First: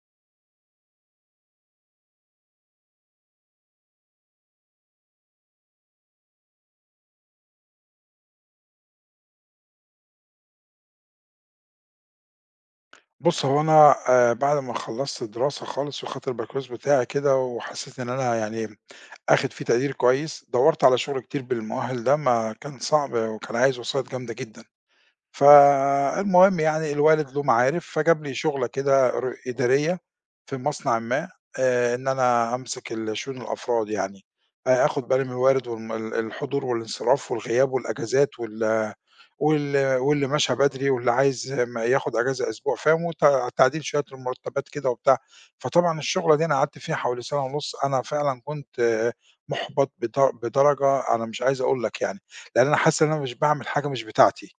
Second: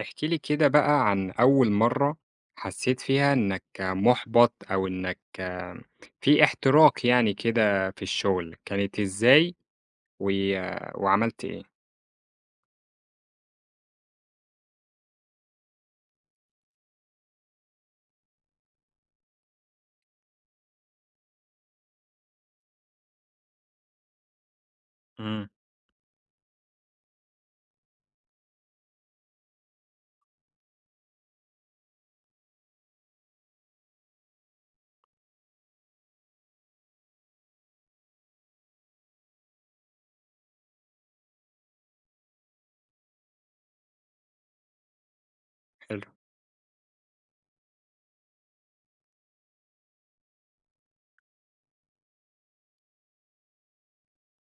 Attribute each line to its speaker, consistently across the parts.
Speaker 1: احكِ لي كده بقى عن أول مرّة حسّيت فيها إنّك مُحبَط أو إنّك في احتراق يعني كده في الشغل، كانت إزاي و وعملت إيه؟
Speaker 2: بُص، هو أنا بعد ما خلّصت دراسة خالص وخدت البكالوريوس بتاعي كده وحسّيت إن أنا يعني آخد فيه تقدير كويس، دَوّرت على شُغل كتير بالمؤهل ده ما كان صعب وكان عايز وسايط جامدة جدًا.
Speaker 1: إمم.
Speaker 2: فالمهم يعني الوالد له معارف، فجاب لي شُغلة كده إدارية في مصنع ما، إن أنا أمسك شؤون الأفراد يعني، آخُد بالي من الوارد والم ال الحضور والانصراف والغياب والأجازات واللي مشى بدري واللي عايز ياخد إجازة أسبوع فاهم، تعديل شوية المرتبات كده وبتاع. فطبعًا
Speaker 1: حلو.
Speaker 2: الشغلة دي أنا قعدت فيها حوالي سَنة ونُص، أنا فعلًا كنت مُحبَط بدرجة أنا مش عايز أقول لك يعني، لإن أنا حاسس إن أنا مش باعمل حاجة مش بتاعتي.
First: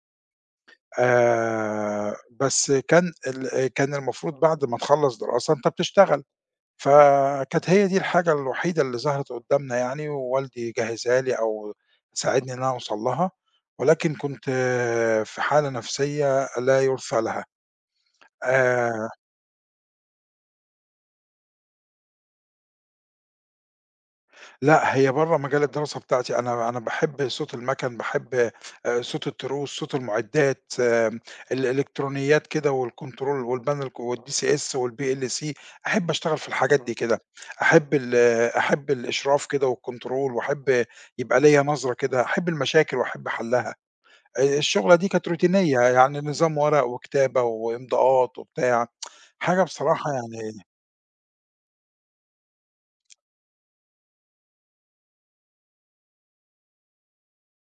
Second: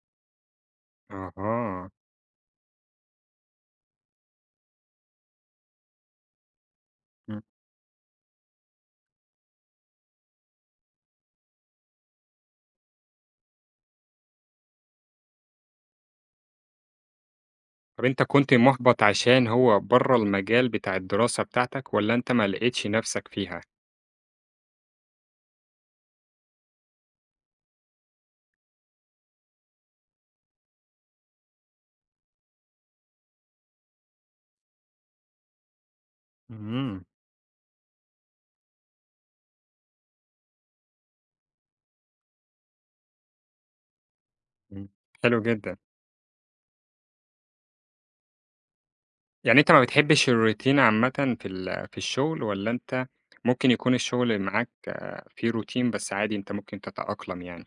Speaker 1: أها.
Speaker 2: بس كان المفروض بعد ما تخلّص دراسة أنت بتشتغل.
Speaker 1: إمم.
Speaker 2: فكانت هي دي الحاجة الوحيدة اللي ظهرت قدّامنا يعني، ووالدي جهّزها لي أو ساعدني إن أنا أوصل لها، ولكن كنت في حالة نفسية لا يُرثى لها.
Speaker 1: طَب أنت كنت مُحبَط
Speaker 2: آآ
Speaker 1: عشان هو برّه المجال بتاع الدراسة بتاعتك والّا أنت ما لقيتش نَفْسك فيها؟
Speaker 2: لأ، هي برّه مجال الدراسة بتاعتي، أنا باحب صوت المَكَن، باحب صوت التروس، صوت المُعدّات، الإلكترونيات كده والكنترول والبانل والDCS والPLC، أحب أشتغل في الحاجات دي
Speaker 1: إمم.
Speaker 2: كده، أحب ال آه، أحب الإشراف كده والكنترول وأحب يبقى ليّا نظرة كده، أحب المشاكل وأحب حَلّها.
Speaker 1: إمم.
Speaker 2: الشُغلة دي كانت
Speaker 1: حلو جدًا.
Speaker 2: روتينية، يعني نظام ورق وكتابة وإمضاءات وبتاع،
Speaker 1: يعني
Speaker 2: حاجة
Speaker 1: أنت ما
Speaker 2: بصراحة
Speaker 1: بتحبش
Speaker 2: يعني.
Speaker 1: الروتين عامةً في الشغل، والّا أنت ممكن يكون الشغل معاك فيه روتين بس عادي أنت ممكن تتأقلم يعني؟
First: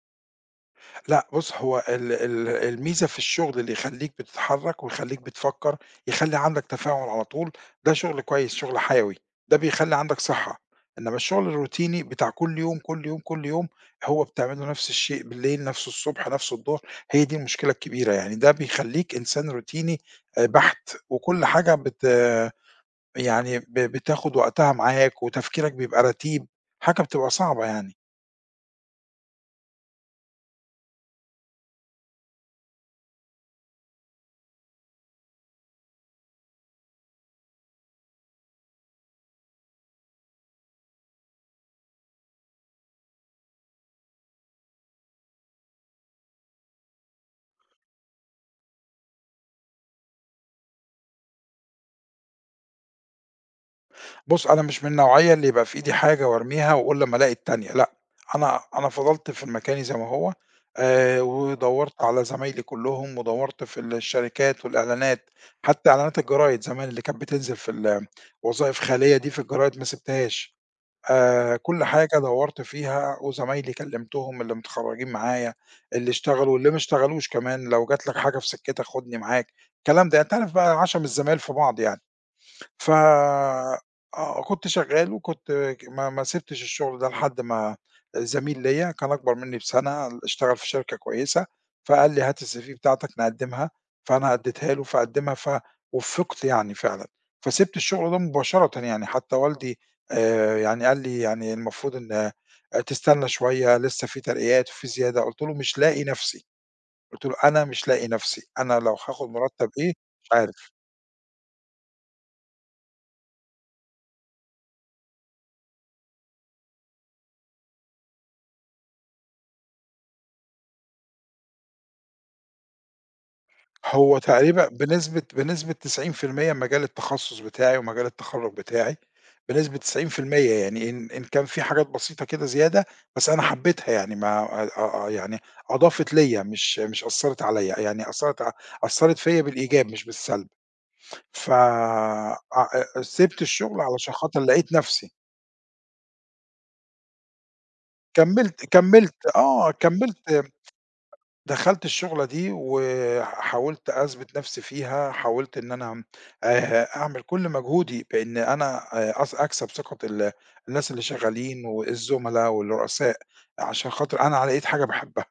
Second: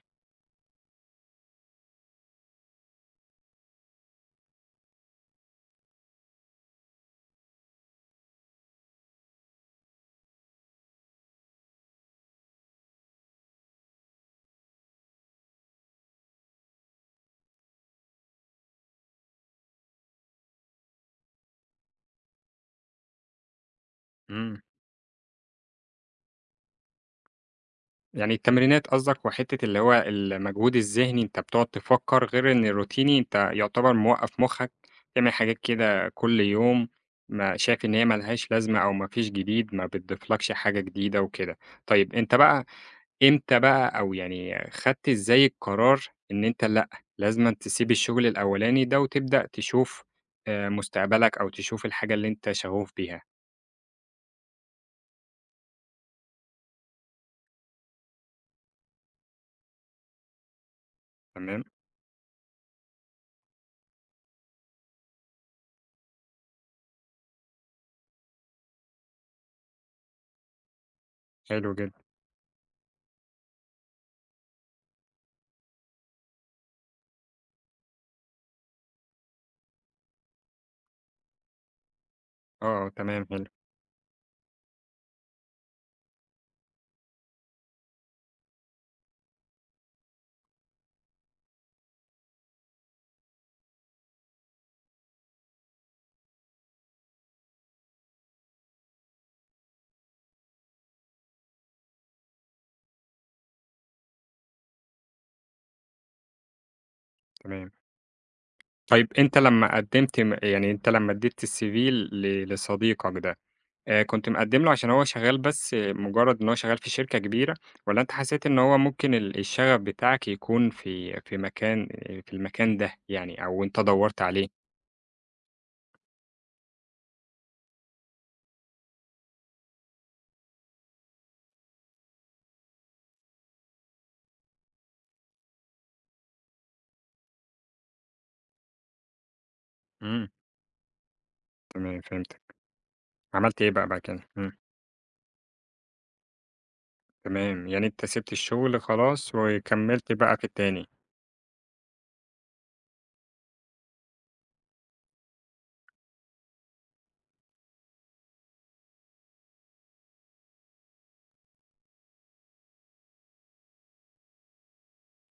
Speaker 2: لأ بُص، هو ال ال الميزة في الشغل اللي يخلّيك بتتحرّك ويخلّيك بتفكّر، يخلّي عندك تفاعل على طول، ده شغل كويس، شغل حيوي، ده بيخلّي عندك صحّة، إنّما الشغل الروتيني بتاع كل يوم، كل يوم، كل يوم، هو بتعمله نفس الشيء بالليل، نفسه الصبح، نفسه الضهر، هي دي المشكلة الكبيرة، يعني ده بيخلّيك إنسان روتيني بَحت، وكل حاجة بت آه، يعني بتاخُد
Speaker 1: إمم،
Speaker 2: وقتها معاك وتفكيرك بيبقى رتيب، حاجة بتبقى صعبة يعني.
Speaker 1: يعني التمرينات قصدك وحتة اللي هو المجهود الذهني أنت بتقعد تفكّر، غير إن الروتيني أنت يعتبر موقّف مخّك تعمل حاجات كده كل يوم، ما شايف إن هي ما لهاش لازمة أو ما فيش جديد، ما بتضيفلكش حاجة جديدة وكده. طيب أنت بقى، إمتى بقى أو يعني خدت إزاي القرار إن أنت لأ، لازمًا تسيب الشغل الأولاني ده وتبدأ تشوف مستقبلك أو تشوف الحاجة اللي أنت شغوف بيها،
Speaker 2: بُص، أنا مش من النوعية اللي يبقى في إيدي حاجة وارميها واقول لمّا الاقي التانية، لأ، أنا فضلت في مكاني زي ما هو،
Speaker 1: تمام؟
Speaker 2: ودوّرت على زمايلي كلّهم، ودوّرت في الشركات والإعلانات، حتى إعلانات الجرايد زمان اللي كانت بتنزل في وظائف خالية دي في الجرايد ما سِبتهاش،
Speaker 1: حلو
Speaker 2: كل
Speaker 1: جدًا.
Speaker 2: حاجة دوّرت فيها وزمايلي كلّمتهم اللي متخرّجين معايا، اللي اشتغلوا واللي ما اشتغلوش كمان، لو جات لك حاجة في سكّتك خُدني معاك، الكلام ده، يعني أنت عارف بقى عَشَم الزمايل في بعض يعني.
Speaker 1: آه، آه،
Speaker 2: ف
Speaker 1: تمام، حلو،
Speaker 2: آه، كنت شغّال وكنت ك ما ما سِبتش الشغل ده لحد ما زميل ليّا كان أكبر منّي بسَنة اشتغل في شركة كويسة، فقال لي: "هات الCV بتاعتك نقدّمها." فأنا أدّيتها له فقدّمها فوُفِّقت يعني فعلًا، فسِبت الشغل ده مباشرةً يعني حتى والدي يعني قال لي: "يعني المفروض إن تستنى شوية لسّه في ترقيات وفي زيادة." قُلت له: "مش لاقي نَفْسي." قُلت له: "أنا
Speaker 1: تمام.
Speaker 2: مش لاقي نَفْسي، أنا لو
Speaker 1: طيب
Speaker 2: هاخُد
Speaker 1: أنت
Speaker 2: مُرتّب
Speaker 1: لمّا
Speaker 2: إيه
Speaker 1: قدّمت
Speaker 2: مش
Speaker 1: م يعني
Speaker 2: عارف."
Speaker 1: أنت لمّا ادّيت الCV لصديقك ده، كنت مقدّم له عشان هو شغال بس مجرد إن هو شغال في شركة كبيرة، والّا أنت حسيت إن هو ممكن الشغف بتاعك يكون في المكان ده يعني أو أنت
Speaker 2: هو
Speaker 1: دوّرت عليه؟
Speaker 2: تقريبًا بنسبة 90% مجال التخصُّص بتاعي ومجال التخرُّج بتاعي، بنسبة 90% يعني إن كان في حاجات بسيطة كده زيادة، بس أنا حبّيتها يعني ما أ أ يعني أضافت ليّا، مش أثّرت عليّا، يعني أثّرت فيّا بالإيجاب مش
Speaker 1: إمم،
Speaker 2: بالسلب، ف
Speaker 1: تمام،
Speaker 2: أ
Speaker 1: فهمت.
Speaker 2: أ سِبت
Speaker 1: عملت إيه
Speaker 2: الشُغل
Speaker 1: بقى بعد
Speaker 2: علشان
Speaker 1: كده؟
Speaker 2: خاطر
Speaker 1: إمم،
Speaker 2: لقيت نَفْسي،
Speaker 1: تمام، يعني أنت سِبت
Speaker 2: كمّلت
Speaker 1: الشغل
Speaker 2: كمّلت
Speaker 1: خلاص
Speaker 2: آه،
Speaker 1: وكمّلت
Speaker 2: كمّلت
Speaker 1: بقى في التاني.
Speaker 2: دخلت الشُغلة دي وحاولت أثبِت نَفْسي فيها، حاولت إن أنا أعمل كل مجهودي بإن أنا أص أكسب ثقة الناس اللي شغّالين والزُملا والرؤساء، عشان خاطر أنا على إيد حاجة باحبها.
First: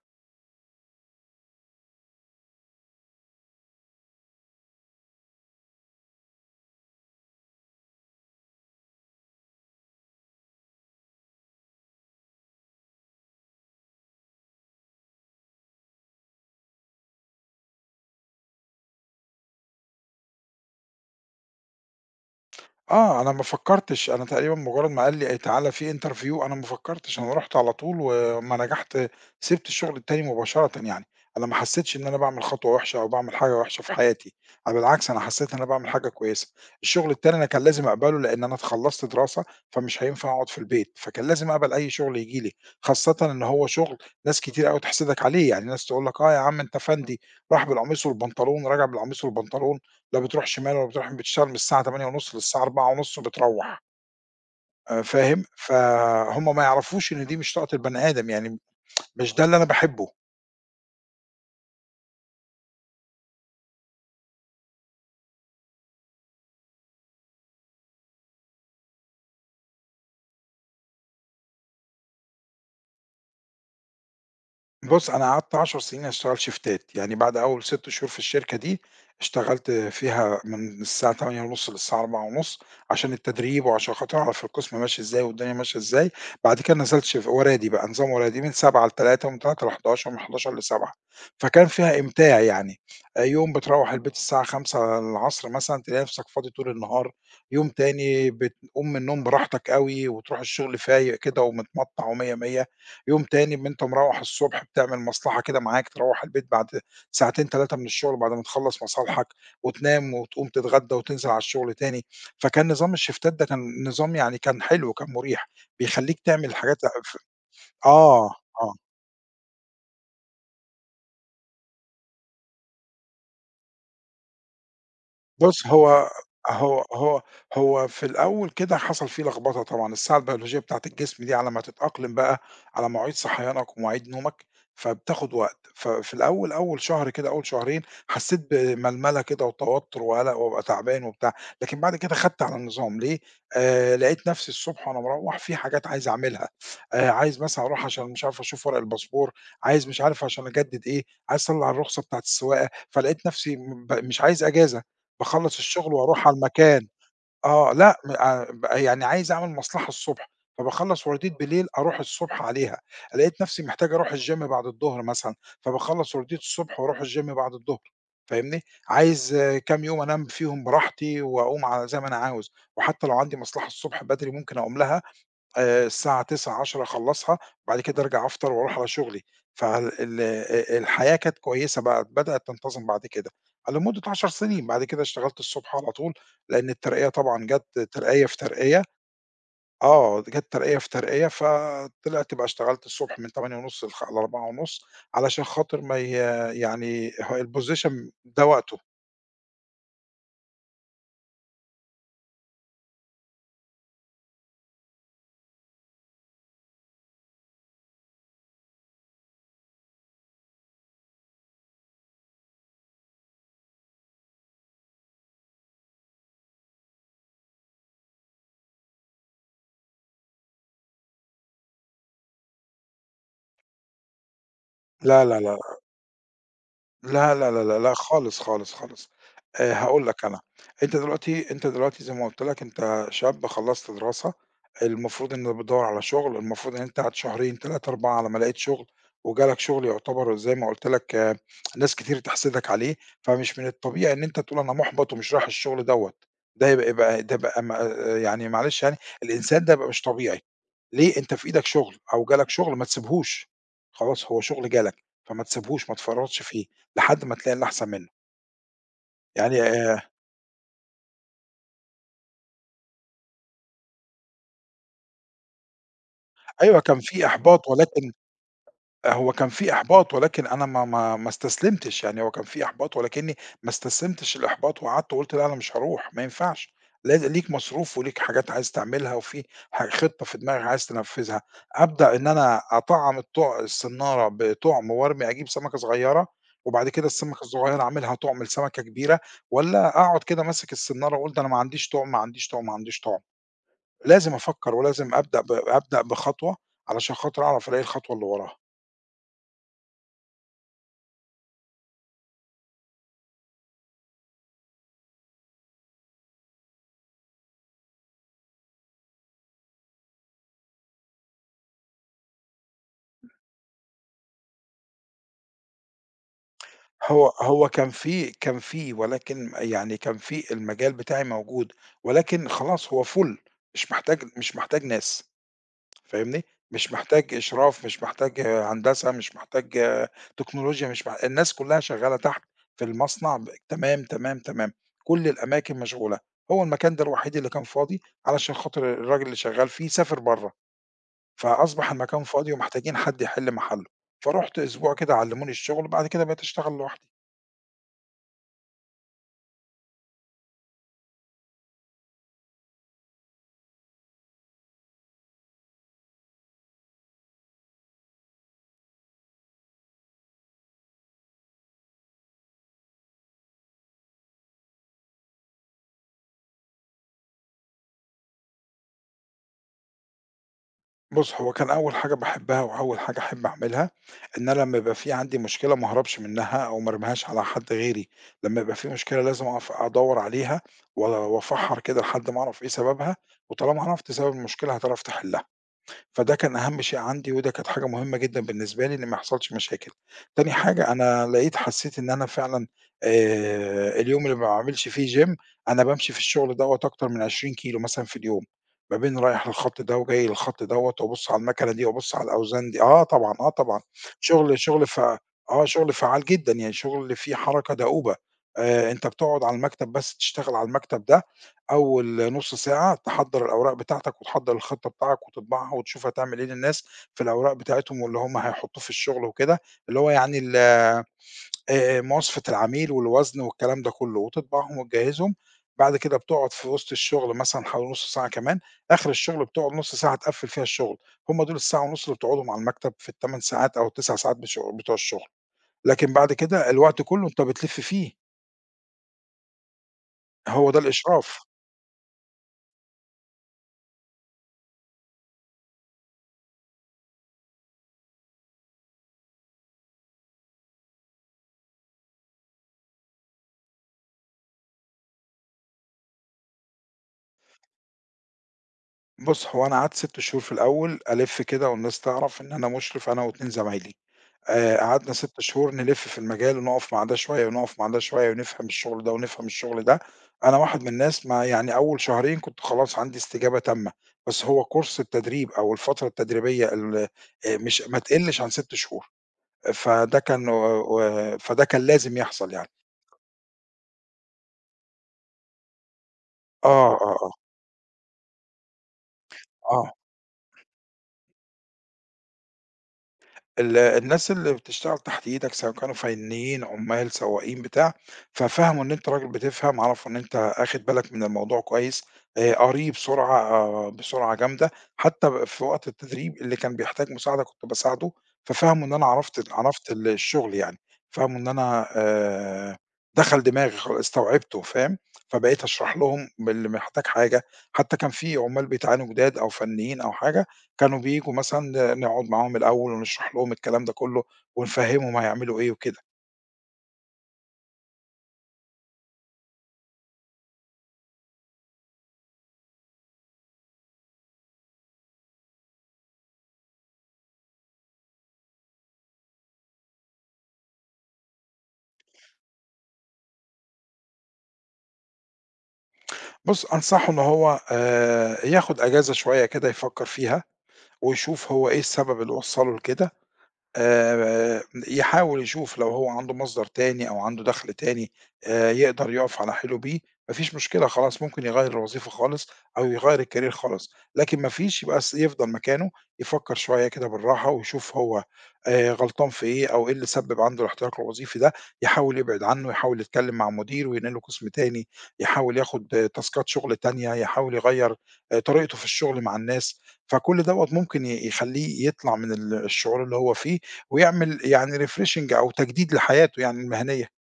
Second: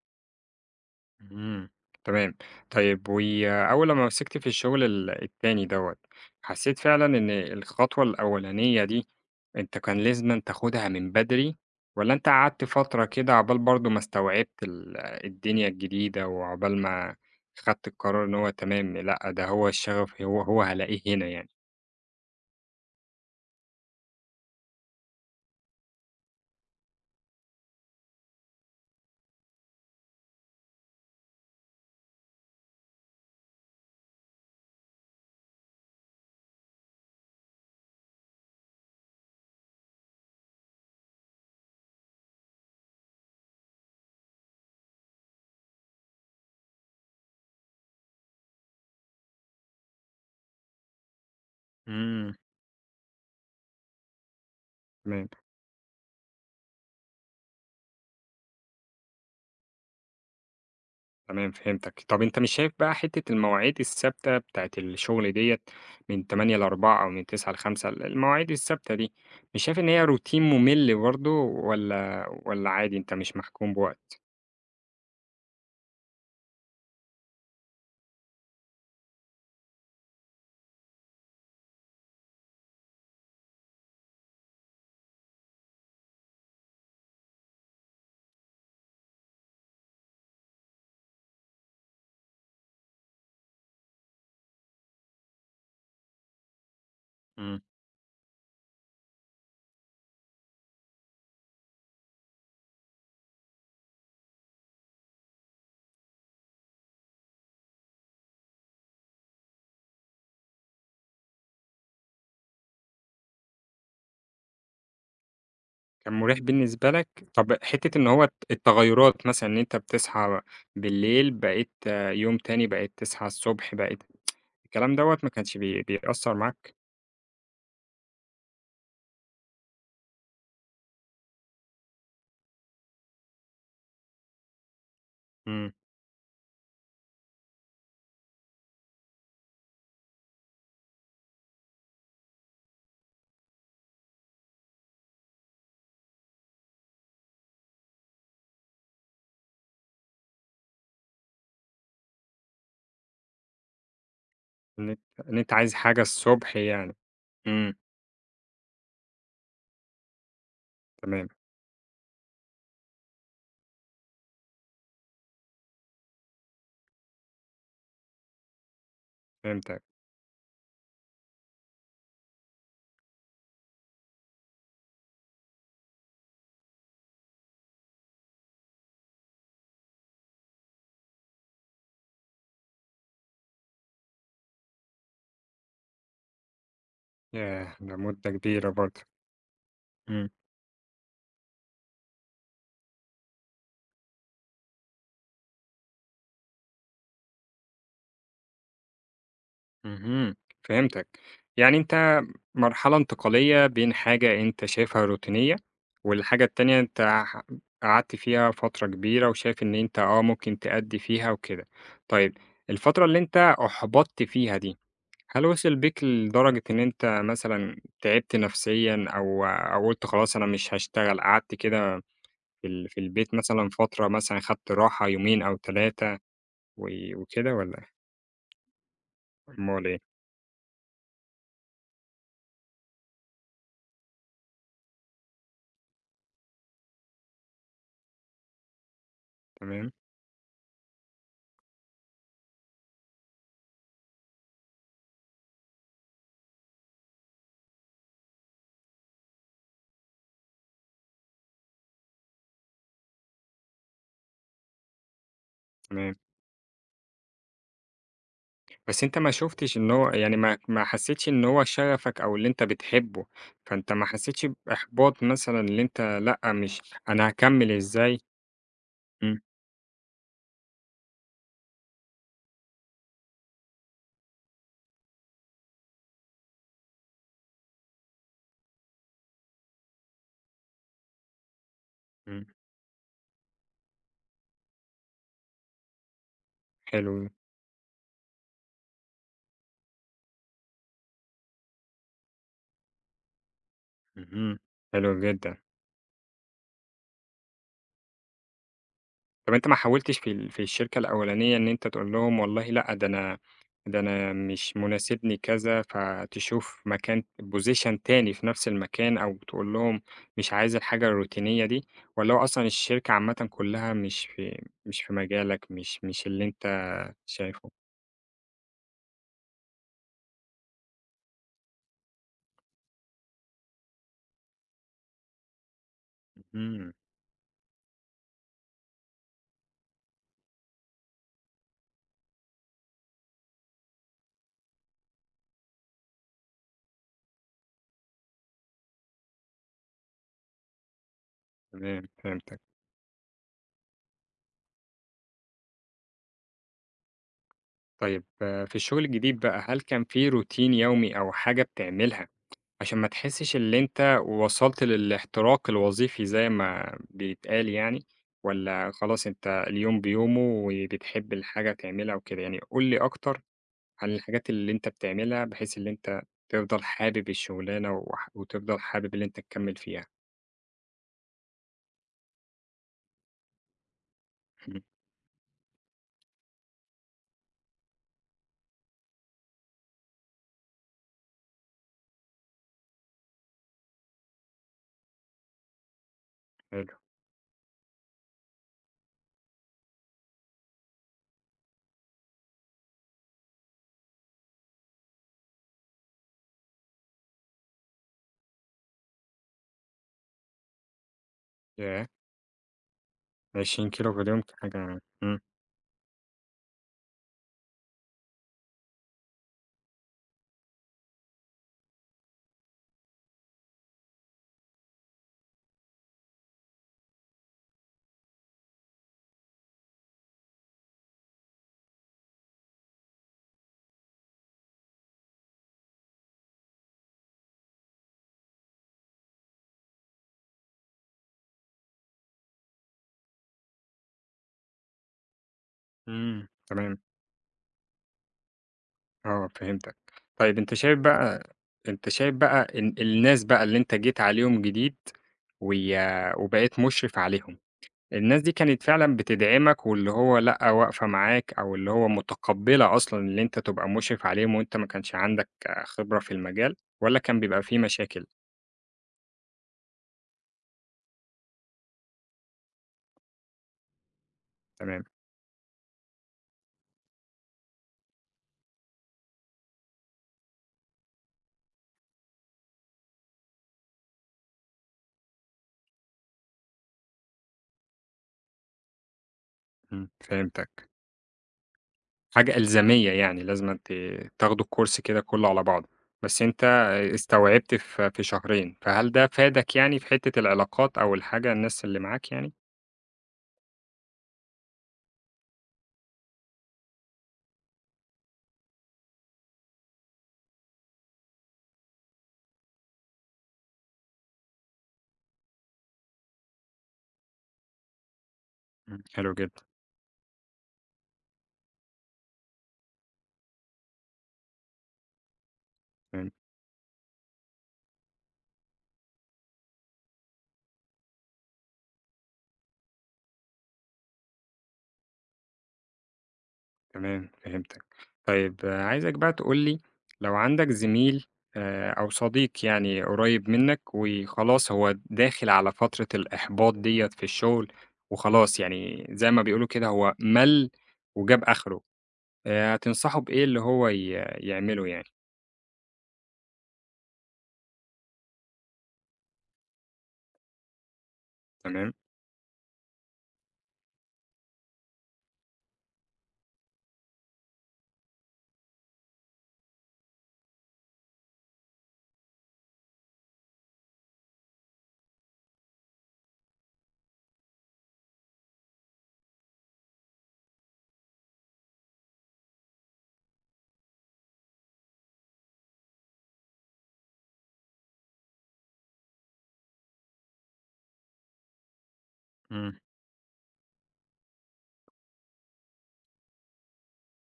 Speaker 1: إمم، تمام. طيب، وأول لمّا مسكت في الشغل التاني دوّة، حسّيت فعلًا إن الخطوة الأولانية دي أنت كان لازمًا تاخدها من بدري، والّا أنت قعدت فترة كده عقبال برضه ما استوعبت الدنيا الجديدة، وعقبال ما خدت القرار إن هو تمام؟ لأ، ده هو الشغف، هو هالاقيه هنا يعني؟
Speaker 2: آه، أنا ما فكّرتش، أنا تقريبًا مجرّد ما قال لي: "تعالَ في interview" أنا ما فكّرتش، أنا رُحت على طول وأمّا نجحت سِبت الشغل التاني مباشرةً يعني، أنا ما حسّيتش إن أنا باعمل خطوة وِحشة أو باعمل حاجة وِحشة في حياتي، أنا بالعكس أنا حسّيت إن أنا باعمل حاجة كويسة، الشغل التاني أنا كان لازم أقبله لإن أنا اتخلّصت دراسة، فمش هينفع أقعد في البيت، فكان لازم أقبل أي شغل ييجي لي، خاصةً إن هو شغل ناس كتير أوي تحسدك عليه، يعني ناس تقول لك: "آه يا عم أنت فَندي، راح بالقميص والبنطلون، راجع بالقميص والبنطلون." لا بتروح شمال ولا بتروح بتشتغل من الساعة
Speaker 1: إمم،
Speaker 2: 08:30 للساعة 16:30 بتروّح.
Speaker 1: تمام.
Speaker 2: فاهم؟ فهُم ما يعرفوش إن دي مش طاقة البني آدم، يعني مش ده اللي أنا باحبه.
Speaker 1: تمام، فهمتك. طب أنت مش شايف بقى حتّة المواعيد الثابتة بتاعة الشغل ديّة من 08:00 ل16:00 أو من 09:00 ل17:00 المواعيد الثابتة دي، مش شايف إن هي Routine مُمِل برضه، والّا عادي أنت مش محكوم بوقت؟
Speaker 2: بُص، أنا قعدت 10 سنين أشتغل شيفتات، يعني بعد أول 6 شهور في الشركة دي، اشتغلت فيها من الساعة 08:30 للساعة 16:30 عشان التدريب وعشان خاطر أعرف القسم ماشي إزاي والدنيا ماشية إزاي، بعد كده نزلت ورادي بقى، نظام ورادي من 07:00 ل15:00 ومن 15:00 ل11:00 ومن 11:00 ل19:00، فكان فيها إمتاع يعني، يوم بتروّح البيت الساعة 17:00 مثلًا تلاقي نفسك فاضي طول النهار،
Speaker 1: إمم.
Speaker 2: يوم تاني بتقوم من النوم براحتك أوي وتروح الشغل فايق كده ومتمطّع ومِيَّة مِيَّة. يوم تاني أما أنت مروّح الصبح بتعمل مصلحة كده معاك، تروّح البيت بعد ساعتين 3 من الشغل بعد ما تخلّص مصالحك، وتنام وتقوم تتغدى وتنزل على الشغل تاني، فكان نظام الشيفتات ده كان نظام يعني كان حلو، كان مُريح،
Speaker 1: كان
Speaker 2: بيخلّيك
Speaker 1: مريح
Speaker 2: تعمل حاجات.
Speaker 1: بالنسبة لك؟
Speaker 2: ف
Speaker 1: طب حتّة إن هو
Speaker 2: آه،
Speaker 1: الت
Speaker 2: آه.
Speaker 1: التغيُّرات مثلًا، إن أنت بتصحى بالليل بقيت يوم تاني بقيت تصحى الصبح، بقيت الكلام دوّة ما كانش
Speaker 2: بُص،
Speaker 1: بي بيأثّر معاك؟
Speaker 2: هو هو هو في الأول كده حصل في لخبطة طبعًا، الساعة البيولوجية بتاعة الجسم دي على ما تتأقلم بقى على مواعيد صحيانك ومواعيد نومك، فبتاخد وقت،
Speaker 1: إمم.
Speaker 2: ففي الأول أول شهر كده، أول شهرين حسيت بململة كده وتوتر وقلق وأبقى تعبان وبتاع، لكن بعد كده خدت على النظام ليه، لقيت نفسي الصبح وأنا مروّح في حاجات عايز أعملها، عايز مثلًا أروح عشان مش عارف أشوف ورق الباسبور، عايز مش عارف عشان أجدد إيه، عايز أطلّع الرخصة بتاعة السواقة، فلقيت نفسي مش عايز أجازة.
Speaker 1: إن أنت إن أنت
Speaker 2: باخلّص
Speaker 1: عايز
Speaker 2: الشغل
Speaker 1: حاجة
Speaker 2: وأروح على
Speaker 1: الصبح
Speaker 2: المكان،
Speaker 1: يعني.
Speaker 2: آه،
Speaker 1: إمم،
Speaker 2: لأ م ب يعني عايز أعمل مصلحة الصبح، فباخلّص
Speaker 1: تمام
Speaker 2: وردية بالليل أروح الصبح عليها، لقيت نفسي محتاج أروح الgym بعد الضهر مثلًا، فباخلّص وردية الصبح وأروح الgym بعد الضهر، فاهمني؟ عايز
Speaker 1: فهمتك.
Speaker 2: كام يوم أنام فيهم براحتي وأقوم على زي ما أنا عاوز، وحتى لو عندي مصلحة الصبح بدري ممكن أقوم لها الساعة 21:00، 22:00 أخلّصها، بعد كده أرجع أفطر وأروح على شغلي، فال ال الحياة كانت كويسة بقى، بدأت تنتظم بعد كده، على مدة 10 سنين، بعد كده اشتغلت الصبح على طول، لإن الترقية طبعًا جات
Speaker 1: ياه! ده
Speaker 2: ترقية
Speaker 1: مدة
Speaker 2: في
Speaker 1: كبيرة
Speaker 2: ترقية.
Speaker 1: برضه.
Speaker 2: آه،
Speaker 1: إمم،
Speaker 2: جات ترقية في ترقية، فطلعت بقى اشتغلت الصبح من 08:30 ل16:30، علشان خاطر ما ي يعني الposition ده وقته.
Speaker 1: اهم، فهمتك. يعني أنت، مرحلة انتقالية بين حاجة أنت شايفها روتينية، والحاجة التانية أنت ح قعدت فيها فترة كبيرة وشايف إن أنت ممكن تأدّي فيها وكده. طيب، الفترة اللي أنت أُحبطت فيها دي، هل وصل بيك لدرجة إن أنت مثلًا تعبت نفسيًا، أو قُلت خلاص أنا مش هاشتغل، قعدت كده في البيت مثلًا فترة، مثلًا خدت راحة
Speaker 2: لا، لا،
Speaker 1: يومين أو
Speaker 2: لا.
Speaker 1: 3 و
Speaker 2: لا، لا،
Speaker 1: وكده
Speaker 2: لا، لا،
Speaker 1: والّا
Speaker 2: لا خالص، خالص، خالص.
Speaker 1: أمال إيه؟
Speaker 2: هاقول لك أنا، أنت دلوقتي زي ما قُلت لك أنت شاب خلّصت دراسة، المفروض إن انت بتدوّر على شُغل، المفروض إن أنت قعدت شهرين 3، 4 على ما لقيت شُغل وجالك شُغل
Speaker 1: تمام،
Speaker 2: يعتبر زي ما قُلت لك آه، ناس كتير تحسدك عليه، فمش من الطبيعي إن أنت تقول أنا مُحبَط ومش رايح الشُغل دوّة، ده يبقى يعني معلش يعني الإنسان ده يبقى مش طبيعي. ليه؟ أنت في إيدك شغل أو جالك شغل ما تسيبهوش، خلاص هو شغل جالك، فما تسيبهوش ما
Speaker 1: تمام.
Speaker 2: تفرّطش فيه، لحد ما تلاقي اللي أحسن منّه،
Speaker 1: بس أنت ما
Speaker 2: يعني
Speaker 1: شُفتش إن هو، يعني ما حسّيتش إن هو شغفك أو اللي أنت بتحبّه، فأنت ما حسّيتش بإحباط مثلًا، اللي أنت لأ،
Speaker 2: أيوه
Speaker 1: مش
Speaker 2: كان في
Speaker 1: أنا
Speaker 2: إحباط
Speaker 1: هاكمّل
Speaker 2: ولكن
Speaker 1: إزاي؟
Speaker 2: هو
Speaker 1: إمم،
Speaker 2: كان في إحباط، ولكن أنا ما استسلمتش، يعني هو كان في إحباط ولكنّي ما استسلمتش للإحباط وقعدت وقُلت لأ، أنا مش هاروح، ما ينفعش، ليك مصروف وليك حاجات عايز تعملها وفي خطة في دماغك عايز تنفّذها، أبدأ إن
Speaker 1: إمم،
Speaker 2: أنا أطعّم الصنارة بطُعم وارمي أجيب سمكة صغيّرة، وبعد كده
Speaker 1: حلو،
Speaker 2: السمكة الصغيّرة أعملها طُعم لسمكة كبيرة، والّا أقعد كده ماسك الصنارة وأقول ده أنا ما عنديش طُعم، ما عنديش طُعم، ما عنديش طُعم، لازم
Speaker 1: اهم،
Speaker 2: أفكّر
Speaker 1: حلو
Speaker 2: ولازم
Speaker 1: جدًا.
Speaker 2: أبدأ بخطوة علشان خاطر أعرف ألاقي الخطوة اللي وراها.
Speaker 1: طب أنت ما حاولتش في الشركة الأولانية إن أنت تقول لهم والله لأ، ده أنا مش مناسبني كذا، فتشوف مكان position تاني في نفس المكان، أو تقول لهم مش عايز الحاجة الروتينية دي، والّا هو أصلًا الشركة عامةً كلها مش في مجالك، مش اللي أنت
Speaker 2: هو
Speaker 1: شايفه؟
Speaker 2: كان في ولكن يعني كان في المجال بتاعي موجود، ولكن خلاص هو full، مش محتاج ناس، فاهمني؟
Speaker 1: إمم،
Speaker 2: مش محتاج إشراف، مش محتاج هندسة، مش محتاج تكنولوجيا، مش مح الناس كلّها شغّالة تحت في المصنع تمام، تمام، تمام، كل الأماكن مشغولة، هو المكان ده الوحيد اللي كان فاضي علشان خاطر الراجل اللي شغّال فيه سافر برّه، فأصبح
Speaker 1: تمام،
Speaker 2: المكان فاضي
Speaker 1: فهمتك.
Speaker 2: ومحتاجين حد يحل محلّه، فرُحت أسبوع كده علّموني الشغل وبعد كده بقيت أشتغل لوحدي.
Speaker 1: طيب، في الشغل الجديد بقى، هل كان في روتين يومي أو حاجة بتعملها عشان ما تحسّش اللي أنت وصلت للاحتراق الوظيفي زي ما بيتقال يعني، والّا خلاص أنت اليوم بيومه وبتحب الحاجة تعملها وكده، يعني قُل لي أكتر عن الحاجات اللي أنت بتعملها، بحيث اللي أنت تفضل حابب الشغلانة وتفضل حابب اللي أنت تكمّل فيها؟
Speaker 2: بُص، هو كان أول حاجة باحبها وأول حاجة أحب أعملها، إن أنا لمّا
Speaker 1: إمم،
Speaker 2: يبقى في عندي مشكلة ما اهربش منها أو ما أرميهاش على حد غيري، لمّا يبقى في مشكلة لازم أقف أدوّر عليها وأفحّر كده لحد ما أعرف إيه سببها، وطالما عرفت سبب المشكلة هتعرف تحلها. فده كان أهم
Speaker 1: حلو،
Speaker 2: شيء عندي، وده كانت حاجة مهمة جدًا بالنسبة لي إن ما يحصلش مشاكل. تاني حاجة أنا لقيت حسّيت إن أنا فعلًا اليوم اللي ما باعملش فيه gym أنا بامشي في الشغل دوّة أكتر من 20 كيلو مثلًا في اليوم، ما بين رايح للخط ده وجاي للخط دوّة، وأبُص على المكنة دي
Speaker 1: ياه!
Speaker 2: وأبُص على الأوزان دي آه طبعًا، آه طبعًا.
Speaker 1: 20 كيلو في اليوم
Speaker 2: شغل شغل
Speaker 1: حاجة؟
Speaker 2: ف
Speaker 1: إمم،
Speaker 2: آه، شغل فعّال جدًا، يعني شغل اللي فيه حركة دؤوبة. أنت بتقعد على المكتب بس تشتغل على المكتب ده أول نُص ساعة تحضّر الأوراق بتاعتك وتحضّر الخطّة بتاعك وتطبعها وتشوف هتعمل إيه للناس في الأوراق بتاعتهم واللي هم هيحطّوه في الشغل وكده، اللي هو يعني ال مواصفة العميل والوزن والكلام ده كُلّه وتطبعهم وتجهّزهم، بعد كده بتقعد في وسط الشغل مثلًا حوالي نُص ساعة كمان، آخِر الشغل بتقعد نُص ساعة تقفّل فيها الشغل، هم دول الساعة ونُص اللي بتقعدهم على المكتب في ال8 ساعات أو ال9 ساعات بتوع الشغل، لكن بعد
Speaker 1: إمم،
Speaker 2: كده
Speaker 1: تمام.
Speaker 2: الوقت كُلّه أنت بتلِف فيه،
Speaker 1: آه، فهمتك. طيب
Speaker 2: هو
Speaker 1: أنت
Speaker 2: ده
Speaker 1: شايف
Speaker 2: الإشراف.
Speaker 1: بقى أنت شايف بقى إن الناس بقى اللي أنت جيت عليهم جديد وي وبقيت مُشرف عليهم، الناس دي كانت فعلًا بتدعمك، واللي هو لأ، واقفة معاك، أو اللي هو متقبّلة أصلًا إن أنت تبقى مُشرف عليهم وأنت ما كانش عندك خبرة في المجال، والّا كان بيبقى في مشاكل؟
Speaker 2: بُص، هو أنا قعدت 6 شهور في الأول ألِف كده والناس تعرف إن أنا مُشرف أنا و2 زمايلي،
Speaker 1: تمام،
Speaker 2: قعدنا 6 شهور نلِف في المجال ونُقف مع ده شوية ونُقف مع ده شوية ونفهم الشغل ده ونفهم الشغل ده، أنا واحد من الناس ما يعني أول شهرين كنت خلاص عندي استجابة تامة، بس هو كورس التدريب أو الفترة التدريبية ال مش ما تقلِّش عن 6 شهور،
Speaker 1: إمم،
Speaker 2: فده كان و
Speaker 1: فهمتك.
Speaker 2: فده كان لازم يحصل
Speaker 1: حاجة
Speaker 2: يعني.
Speaker 1: إلزامية يعني لازمًا تاخدوا الكورس كده كلّه على بعضه، بس أنت
Speaker 2: آه، آه، آه،
Speaker 1: استوعبت في شهرين، فهل ده فادك
Speaker 2: آه.
Speaker 1: يعني في حتّة العلاقات أو الحاجة الناس اللي معاك يعني؟
Speaker 2: الناس اللي بتشتغل تحت إيدك سواء كانوا فنيين، عمال، سواقين، بتاع، ففهموا إن أنت راجل بتفهم، عرفوا إن أنت آخد بالك من الموضوع كويس، قاريه بسرعة بسرعة جامدة، حتى في وقت التدريب اللي كان بيحتاج مساعدة كنت باساعده، ففهموا إن
Speaker 1: إمم،
Speaker 2: أنا
Speaker 1: حلو
Speaker 2: عرفت
Speaker 1: جدًا،
Speaker 2: عرفت ال الشغل يعني، فهموا إن أنا دخل دماغي استوعبته فاهم، فبقيت أشرح لهم
Speaker 1: فهمت،
Speaker 2: باللي محتاج حاجة، حتى كان في عمال بيتعانوا جداد أو فنيين أو حاجة كانوا بييجوا مثلًا نقعد معاهم الأول ونشرح لهم الكلام ده كله، ونفهّمهم هيعملوا إيه وكده.
Speaker 1: تمام فهمتك. طيب، عايزك بقى تقول لي، لو عندك زميل أو صديق يعني قريب منك وخلاص هو داخل على فترة الإحباط ديّة في الشغل، وخلاص يعني زي ما بيقولوا كده هو مَل وجاب آخره، هتنصحه بإيه اللي هو يعمله يعني؟
Speaker 2: بُص، أنصحه إن هو ياخد أجازة شوية كده يفكّر فيها، ويشوف هو إيه
Speaker 1: تمام،
Speaker 2: السبب اللي وصّله لكده، آآ يحاول يشوف لو هو عنده مصدر تاني أو عنده دخل تاني يقدر يُقف على حيله بيه، ما فيش مشكلة خلاص ممكن يغيّر الوظيفة خالص أو يغيّر الcareer خالص، لكن ما فيش يبقى يفضل مكانه، يفكّر شوية كده بالراحة ويشوف هو غلطان في إيه أو إيه اللي سبِّب عنده الاحتراق الوظيفي ده، يحاول يبعد عنه، يحاول يتكلّم مع مديره وينقله قِسم تاني، يحاول ياخُد تاسكات شُغل تانية، يحاول يغيّر طريقته في الشُغل مع الناس، فكل دوّة ممكن يخلّيه يطلع من
Speaker 1: إمم،
Speaker 2: الشعور اللي هو فيه ويعمل يعني refreshing أو تجديد لحياته يعني المهنية.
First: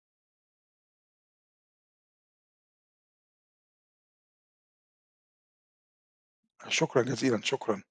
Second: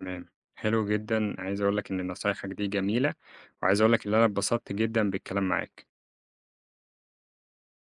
Speaker 1: تمام، حلو جدًا، عايز أقول لك إن نصايحك دي جميلة، وعايز أقول لك إن أنا اتبسطت جدًا بالكلام معاك.
Speaker 2: شكرًا جزيلًا، شكرًا.